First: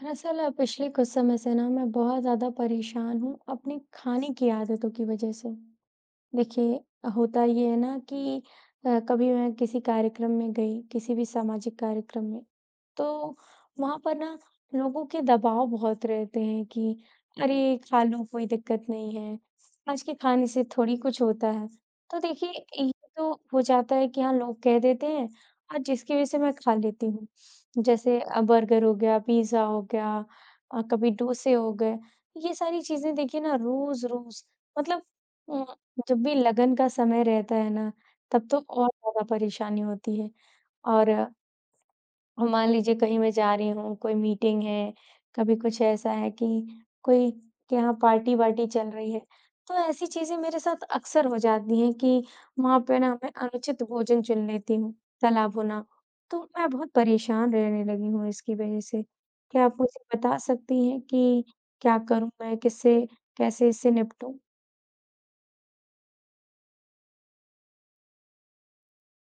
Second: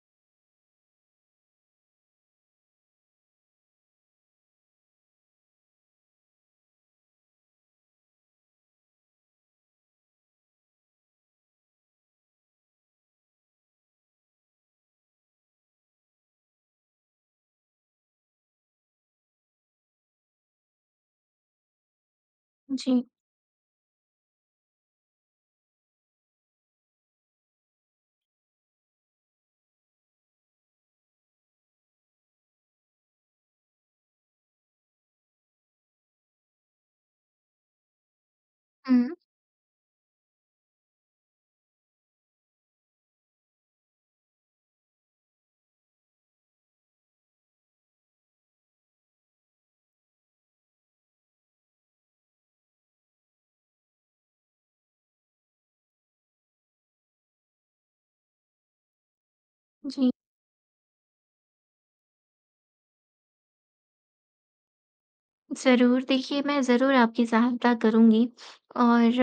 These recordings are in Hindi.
दरअसल पिछले कुछ समय से ना मैं बहुत ज़्यादा परेशान हूँ अपने खाने की आदतों की वजह से। देखिए, होता ये है ना कि कभी मैं किसी कार्यक्रम में गई, किसी भी सामाजिक कार्यक्रम में, तो वहाँ पर ना लोगों के दबाव बहुत रहते हैं कि अरे! खा लो, कोई दिक्कत नहीं है, आज के खाने से थोड़ी कुछ होता है। तो देखिए, ये जी, तो हो जाता है कि हाँ, लोग कह देते हैं और जिसकी वज़ह से मैं खा लेती हूँ। जैसे बर्गर हो गया, पिज़्ज़ा हो गया, कभी डोसे हो गए, ये सारी चीज़ें देखिए ना रोज़-रोज़। मतलब उम, जब भी लगन का समय रहता है ना, तब तो और हुँ, ज़्यादा परेशानी होती है। और अब मान लीजिए कहीं मैं जा रही हूँ, कोई मीटिंग है, कभी कुछ ऐसा है कि कोई के यहाँ पार्टी-वार्टी चल रही है, तो ऐसी चीज़ें मेरे साथ अक्सर हो जाती हैं कि वहाँ पे ना मैं अनुचित भोजन चुन लेती हूँ, तला भुना। तो मैं बहुत परेशान रहने लगी हूँ इसकी वज़ह से। क्या आप मुझे जी। बता सकती हैं कि क्या करूँ मैं? किससे कैसे इससे निपटूँ? ज़रूर, देखिए मैं ज़रूर आपकी सहायता करूँगी और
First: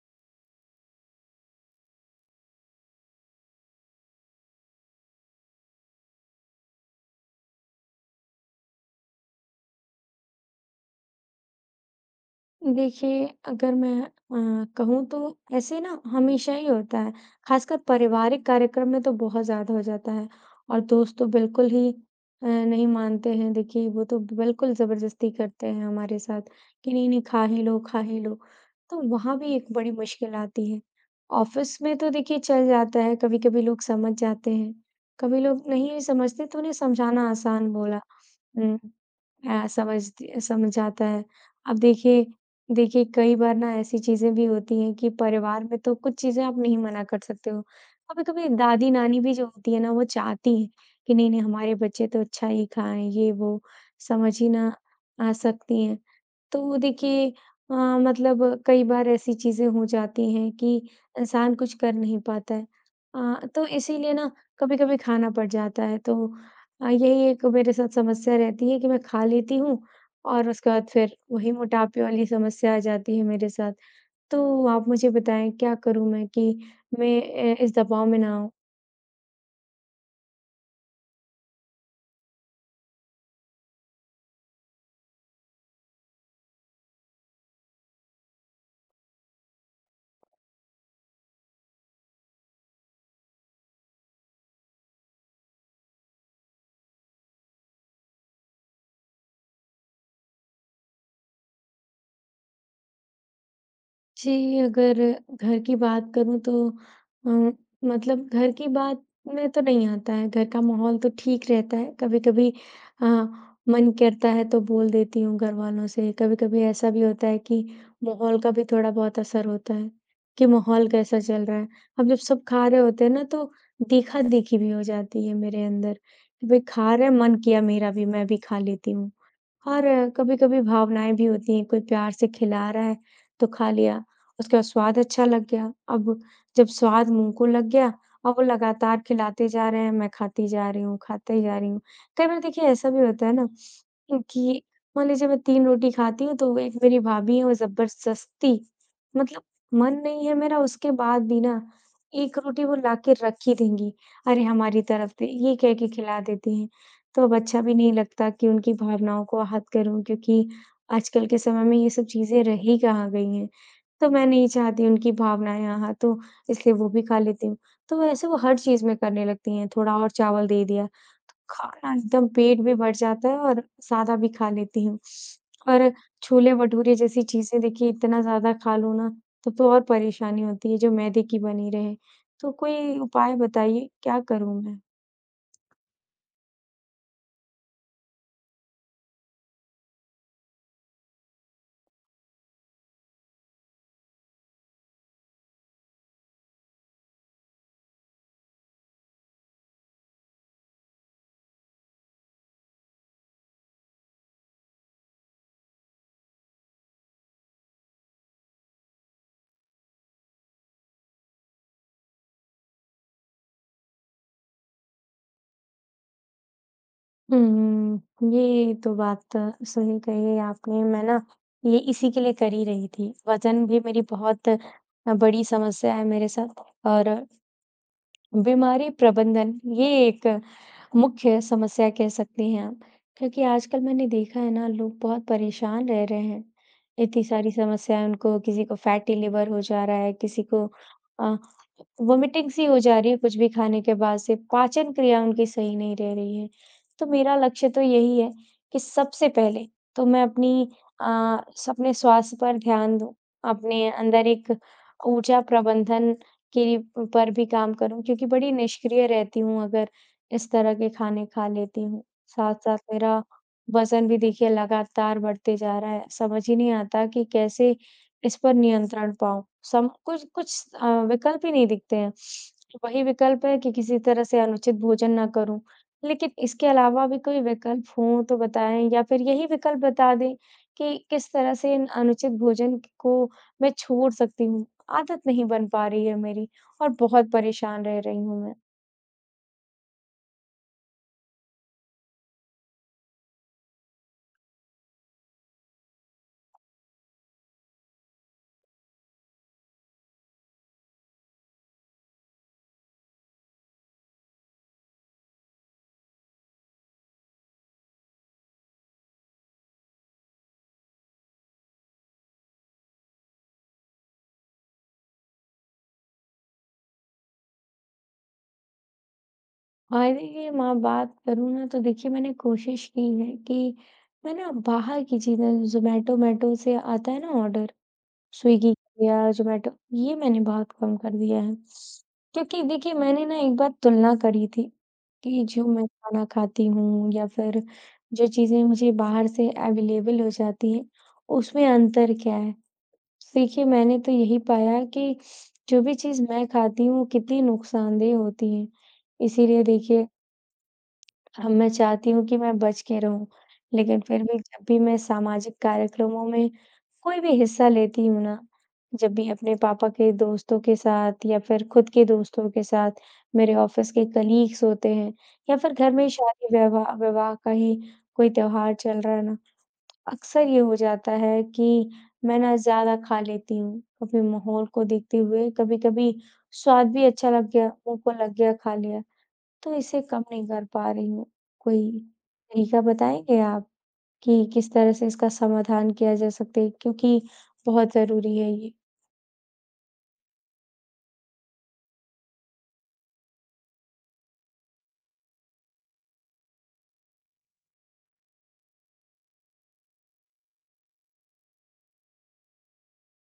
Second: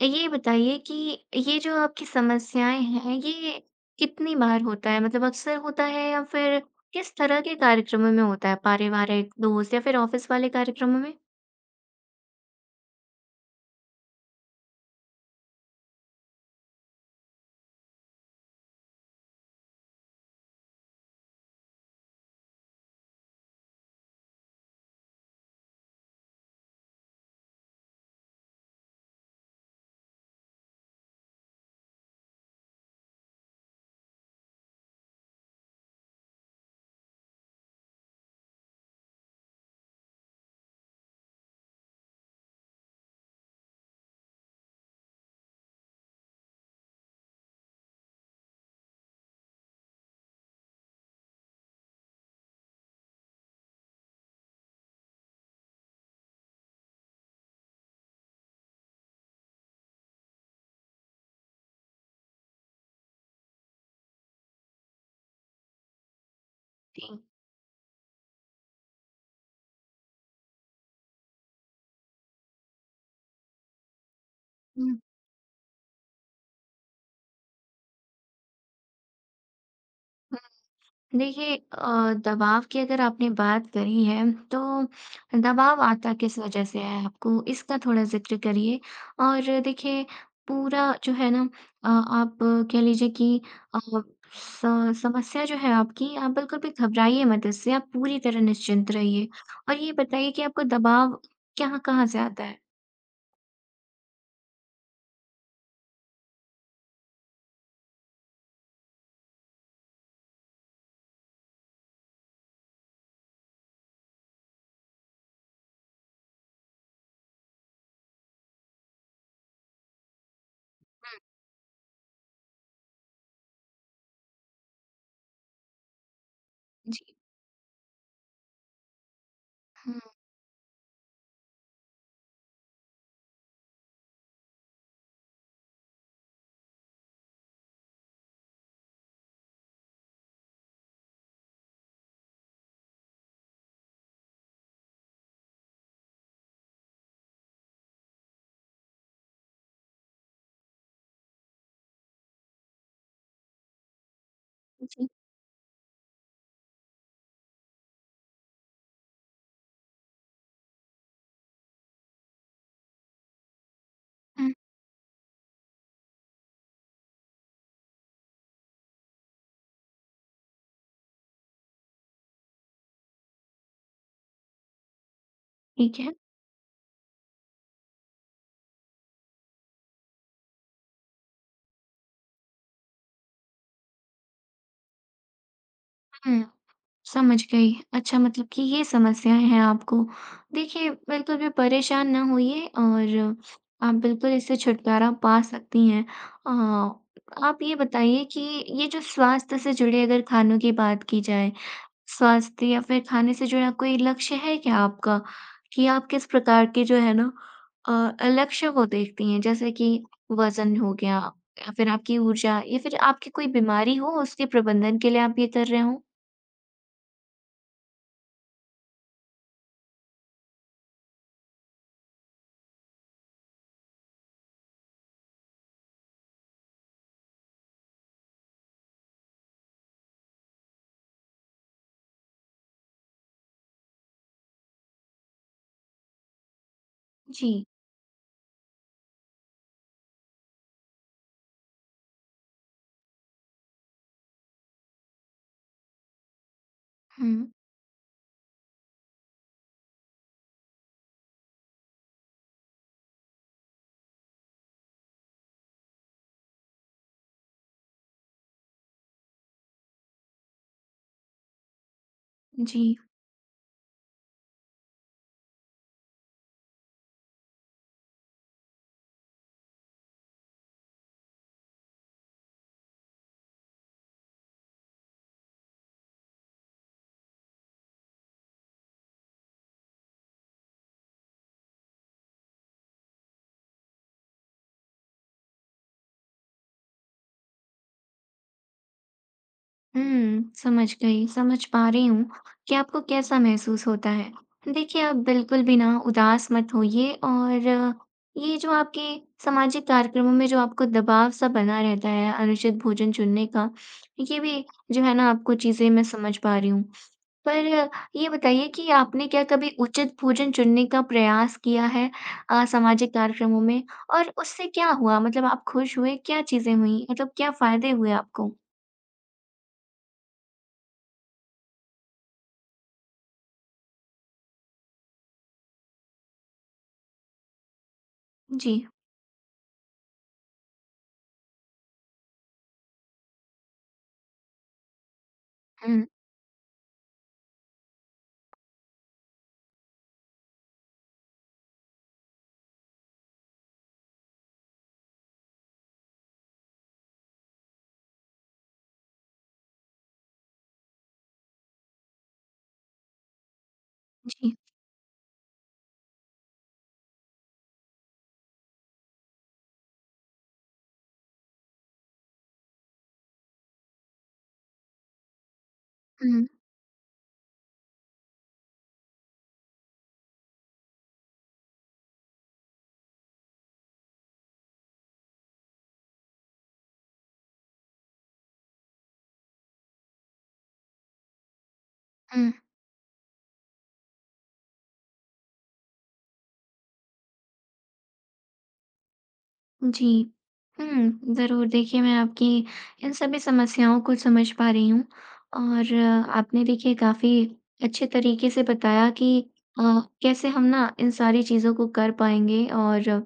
ये बताइए कि ये जो आपकी समस्याएँ हैं, ये कितनी बार होता है? मतलब अक्सर होता है या फिर किस तरह के कार्यक्रमों में होता है? पारिवारिक, दोस्त या फिर ऑफ़िस वाले कार्यक्रमों में? देखिए, अगर मैं कहूँ तो ऐसे ना हमेशा ही होता है, खासकर पारिवारिक कार्यक्रम में तो बहुत ज़्यादा हो जाता है और दोस्त तो बिल्कुल ही नहीं मानते हैं। देखिए, वो तो बिल्कुल ज़बरदस्ती करते हैं हमारे साथ कि नहीं-नहीं, खा ही लो, तो वहाँ भी एक बड़ी मुश्किल आती है। ऑफ़िस में तो देखिए चल जाता है, कभी-कभी लोग समझ जाते हैं, कभी लोग नहीं समझते तो उन्हें समझाना आसान बोला। हुँ। हाँ, समझ आता है। अब देखिए देखिए, कई बार ना ऐसी चीज़ें भी होती हैं कि परिवार में तो कुछ चीज़ें आप नहीं मना कर सकते हो। कभी-कभी दादी-नानी भी जो होती है ना, वो चाहती हैं कि नहीं-नहीं, हमारे बच्चे तो अच्छा ही खाएँ, ये वो समझ ही ना आ सकती हैं। तो देखिए, मतलब कई बार ऐसी चीज़ें हो जाती हैं कि इंसान कुछ कर नहीं पाता है। तो इसीलिए ना कभी-कभी खाना पड़ जाता है, तो हाँ, जी। यही एक मेरे साथ समस्या रहती है कि मैं खा लेती हूँ और उसके बाद फिर वही मोटापे वाली समस्या आ जाती है मेरे साथ। तो आप हुँ। मुझे बताएँ क्या करूँ मैं कि मैं इस दबाव में ना आऊँ? देखिए दबाव की अगर आपने बात करी है तो दबाव आता किस वजह से है आपको इसका थोड़ा जिक्र करिए और देखिए पूरा जो है ना आप कह लीजिए कि अ, समस्या जो है आपकी आप बिल्कुल भी घबराइए मत इससे आप पूरी तरह निश्चिंत रहिए और ये बताइए कि आपको दबाव कहाँ कहाँ से आता है। जी, अगर घर की बात करूँ तो अ, मतलब घर की बात में तो नहीं आता है, घर का माहौल तो ठीक रहता है। कभी-कभी अ, मन करता है तो बोल देती हूँ घरवालों से, कभी-कभी ऐसा भी होता है कि माहौल का भी थोड़ा बहुत असर होता है, कि माहौल कैसा चल रहा है। अब जब सब खा रहे होते हैं ना तो देखा-देखी भी हो जाती है मेरे अंदर, कि भाई खा जी रहे हैं, मन किया मेरा भी, मैं भी खा लेती हूँ। और हम्म, कभी-कभी भावनाएँ भी होती हैं, कोई प्यार से खिला रहा है तो खा लिया, उसके बाद स्वाद अच्छा लग गया। अब जब स्वाद मुँह को लग गया और वो लगातार खिलाते जा रहे हैं, मैं खाती जा रही हूँ, खाते जा रही हूँ। कई बार देखिए ऐसा भी होता है ना कि मान लीजिए मैं 3 रोटी खाती हूँ, तो एक मेरी भाभी है, वो ज़बरदस्ती, मतलब मन नहीं है मेरा उसके बाद भी ना 1 रोटी वो लाके रख ही देंगी। अरे! हमारी जी तरफ से ये कह के खिला देती हैं। तो अब अच्छा भी नहीं लगता कि उनकी भावनाओं को आहत करूँ, क्योंकि आजकल के समय में ये सब चीज़ें रह ही कहाँ गई हैं। तो मैं नहीं हम्म, चाहती उनकी भावनाएँ आहत हों, इसलिए वो भी खा लेती हूँ। तो वैसे वो हर चीज़ में करने लगती हैं, थोड़ा और चावल दे दिया, खाना एकदम पेट भी भर जाता है और सादा भी खा लेती हूँ। और ठीक छोले-भटूरे जैसी चीज़ें देखिए इतना ज़्यादा खा लूँ ना, तब तो और परेशानी होती है जो मैदे की बनी रहे। तो कोई उपाय बताइए, क्या करूँ मैं? है समझ गई। अच्छा मतलब कि ये समस्याएँ हैं आपको। देखिए, बिल्कुल भी परेशान ना होइए और आप बिल्कुल इससे छुटकारा पा सकती हैं। अ, आप ये बताइए कि ये जो स्वास्थ्य से जुड़े अगर खानों की बात की जाए, स्वास्थ्य या फिर खाने से जुड़ा कोई लक्ष्य है क्या आपका? कि आप किस प्रकार के जो है ना लक्ष्य को देखती हैं? जैसे कि वज़न हो गया या फिर आपकी ऊर्जा या फिर आपकी कोई बीमारी हो उसके प्रबंधन के लिए आप ये कर रहे हों? हुँ, ये तो बात सही कही है आपने। मैं ना ये इसी के लिए कर ही रही थी। वज़न भी मेरी बहुत बड़ी समस्या है मेरे साथ, और बीमारी प्रबंधन, ये एक मुख्य समस्या कह सकते हैं आप, क्योंकि आजकल मैंने देखा है ना लोग बहुत परेशान रह रहे हैं, इतनी सारी जी। समस्याएं उनको, किसी को फैटी लिवर हो जा रहा है, किसी को आ, वोमिटिंग सी हो जा रही है कुछ भी खाने के बाद से, पाचन क्रिया उनकी सही नहीं रह रही है। तो हुँ। मेरा लक्ष्य तो यही है कि सबसे पहले तो मैं आ, अपने स्वास्थ्य पर ध्यान दूं, अपने अंदर एक ऊर्जा प्रबंधन के पर भी काम करूँ, क्योंकि बड़ी निष्क्रिय रहती हूँ अगर इस तरह के खाने खा लेती हूँ। साथ-साथ जी, मेरा वज़न भी देखिए लगातार बढ़ते जा रहा है। समझ ही नहीं आता कि कैसे इस पर नियंत्रण पाऊँ। सम कुछ कुछ विकल्प ही नहीं दिखते हैं। वही विकल्प है कि किसी तरह से अनुचित भोजन ना करूँ। लेकिन इसके अलावा भी कोई विकल्प हो तो बताएँ, या फिर यही विकल्प बता दें कि किस तरह से इन अनुचित भोजन को मैं छोड़ सकती हूँ। आदत नहीं बन पा रही है मेरी, और बहुत परेशान रह रही हूँ मैं। हुँ, समझ गई, समझ पा रही हूँ कि आपको कैसा महसूस होता है। देखिए, आप बिल्कुल भी ना उदास मत होइए और ये जो आपके सामाजिक कार्यक्रमों में जो आपको दबाव-सा बना रहता है अनुचित भोजन चुनने का, ये भी जो है ना आपको चीज़ें मैं समझ पा रही हूँ। पर ये बताइए कि आपने क्या कभी उचित भोजन चुनने का प्रयास किया है सामाजिक कार्यक्रमों में और उससे क्या हुआ? मतलब आप खुश हुए, क्या चीज़ें हुईं? मतलब क्या फ़ायदे हुए आपको? और देखिए मैं बात करूँ ना तो देखिए मैंने कोशिश की है कि मैं ना बाहर की चीज़ें, ज़ोमैटो-मैटो से आता है ना ऑर्डर, जी। स्विगी या ज़ोमैटो, ये मैंने बहुत कम कर दिया है। क्योंकि देखिए मैंने ना एक बार तुलना करी थी कि जो मैं हुँ, खाना खाती हूँ या फिर जो चीज़ें मुझे बाहर से अवेलेबल हो जाती हैं, उसमें अंतर क्या है? देखिए, मैंने तो यही पाया कि जो भी चीज़ मैं खाती हूँ, वो कितनी नुकसानदेह होती है। इसीलिए देखिए, हम मैं चाहती हूँ कि मैं बच के रहूँ, लेकिन फिर भी जी। जब भी मैं सामाजिक कार्यक्रमों में कोई भी हिस्सा लेती हूँ ना, जब भी अपने पापा के दोस्तों के साथ या फिर खुद के दोस्तों के साथ, मेरे ऑफ़िस के कलीग्स होते हैं या फिर घर में हुँ, शादी-विवाह विवाह विवाह का ही कोई त्योहार चल रहा है ना, अक्सर ये हो जाता है कि मैं ना ज़्यादा खा लेती हूँ, कभी माहौल को देखते हुए, कभी-कभी स्वाद भी अच्छा लग गया, मुँह को लग गया, खा लिया, तो इसे कम नहीं कर पा रही हूँ। कोई हुँ। तरीका बताएँगे आप कि किस तरह से इसका समाधान किया जा सकते है? क्योंकि बहुत ज़रूरी है ये। जी। हुँ, ज़रूर देखिए मैं आपकी इन सभी समस्याओं को समझ पा रही हूँ और आपने देखिए काफ़ी अच्छे तरीके से बताया कि अ, कैसे हम ना इन सारी चीज़ों को कर पाएँगे और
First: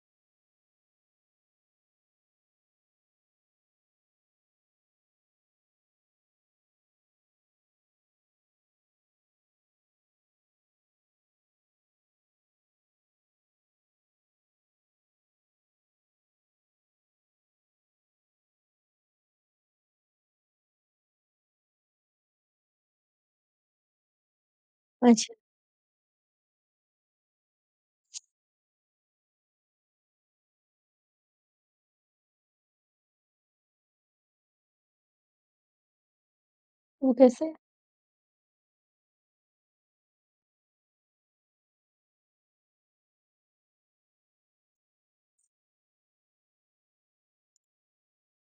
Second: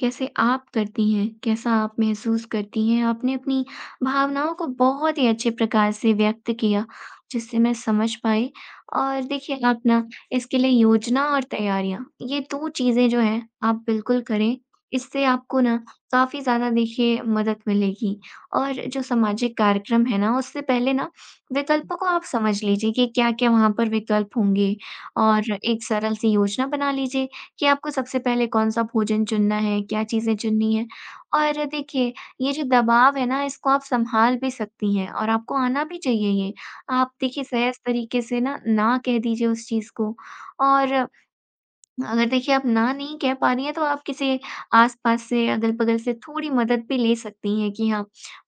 कैसे आप करती हैं, कैसा आप महसूस करती हैं। आपने अपनी भावनाओं को बहुत ही अच्छे प्रकार से व्यक्त किया, जिससे मैं समझ पाई और देखिए आप ना इसके लिए योजना और तैयारियाँ, ये 2 चीज़ें जो हैं आप बिल्कुल करें। इससे आपको ना काफ़ी ज़्यादा देखिए मदद मिलेगी और जो सामाजिक कार्यक्रम है ना, उससे पहले ना विकल्पों को आप समझ लीजिए कि क्या-क्या वहाँ पर विकल्प होंगे अच्छा। और एक सरल सी योजना बना लीजिए कि आपको सबसे पहले कौन-सा भोजन चुनना है, क्या चीज़ें चुननी हैं। और देखिए, ये जो दबाव है ना, इसको आप सँभाल भी सकती हैं और आपको आना भी चाहिए ये। आप वो देखिए कैसे? सहज तरीके से ना, ना कह दीजिए उस चीज़ को और अगर देखिए आप ना नहीं कह पा रही हैं तो आप किसी आस-पास से, अगल-बगल से थोड़ी मदद भी ले सकती हैं कि हाँ,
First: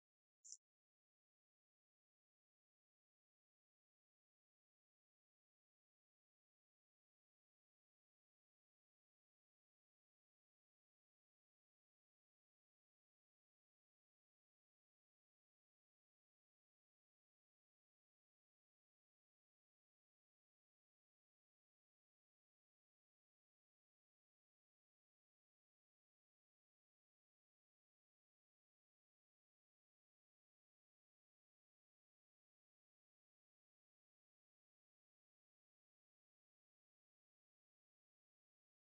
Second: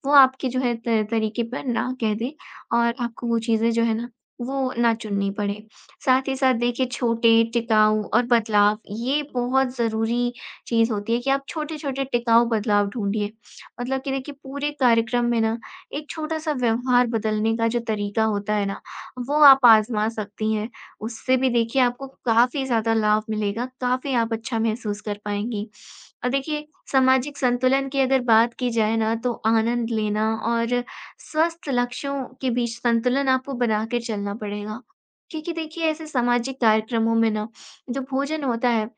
वो आपके जो है त तरीके पर ना कह दें और आपको वो चीज़ें जो है ना, वो ना चुननी पड़े। साथ ही साथ देखिए छोटे, टिकाऊ और बदलाव ये बहुत ज़रूरी चीज़ होती है कि आप छोटे-छोटे टिकाऊ बदलाव ढूँढिए। मतलब कि देखिए पूरे कार्यक्रम में ना एक छोटा-सा व्यवहार बदलने का जो तरीका होता है ना, वो आप आज़मा सकती हैं। उससे भी देखिए आपको काफ़ी ज़्यादा लाभ मिलेगा, काफ़ी आप अच्छा महसूस कर पाएँगी। और देखिए सामाजिक संतुलन की अगर बात की जाए ना तो आनंद लेना और स्वस्थ लक्ष्यों के बीच संतुलन आपको बना के चलना पड़ेगा। क्योंकि देखिए ऐसे सामाजिक कार्यक्रमों में ना जो भोजन होता है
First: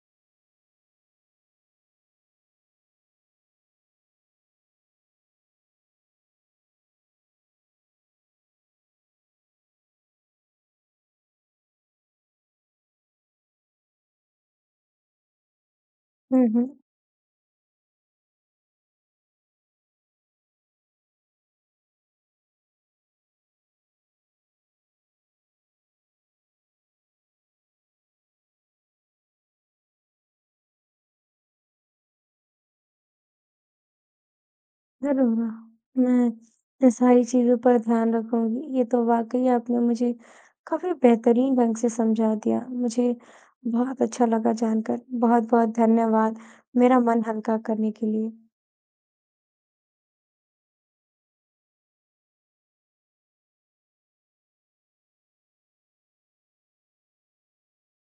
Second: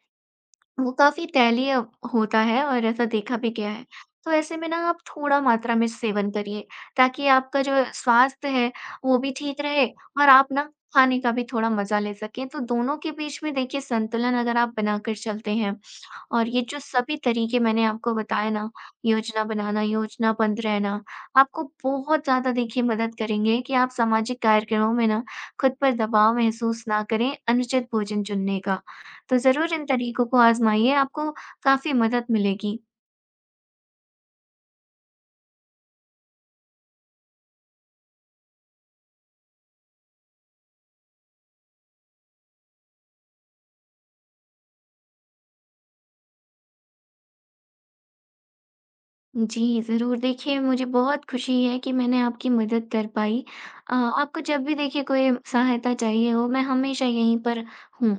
वो काफ़ी तैलीय होता है और ऐसा देखा भी गया है। तो ऐसे में ना आप थोड़ा मात्रा में सेवन करिए, ताकि आपका जो स्वास्थ्य है, वो भी ठीक रहे और आप ना खाने का भी थोड़ा मज़ा ले सकें। तो दोनों के बीच में देखिए संतुलन अगर आप बनाकर चलते हैं हुँ, और ये हुँ। जो सभी तरीके मैंने आपको बताए ना, योजना बनाना, योजनाबद्ध रहना, आपको बहुत ज़्यादा देखिए मदद करेंगे कि आप सामाजिक कार्यक्रमों में ना खुद पर दबाव महसूस ना करें अनुचित भोजन चुनने का। तो ज़रूर इन तरीकों को आज़माइए, आपको काफ़ी मदद मिलेगी। ज़रूर, मैं इन सारी चीज़ों पर ध्यान रखूँगी। ये तो वाक़ई आपने मुझे काफ़ी बेहतरीन ढंग से समझा दिया। मुझे बहुत अच्छा लगा जानकर। बहुत-बहुत धन्यवाद मेरा मन हल्का करने के लिए। जी, ज़रूर देखिए मुझे बहुत खुशी है कि मैंने आपकी मदद कर पाई। आपको जब भी देखिए कोई सहायता चाहिए हो, मैं हमेशा यहीं पर हूँ।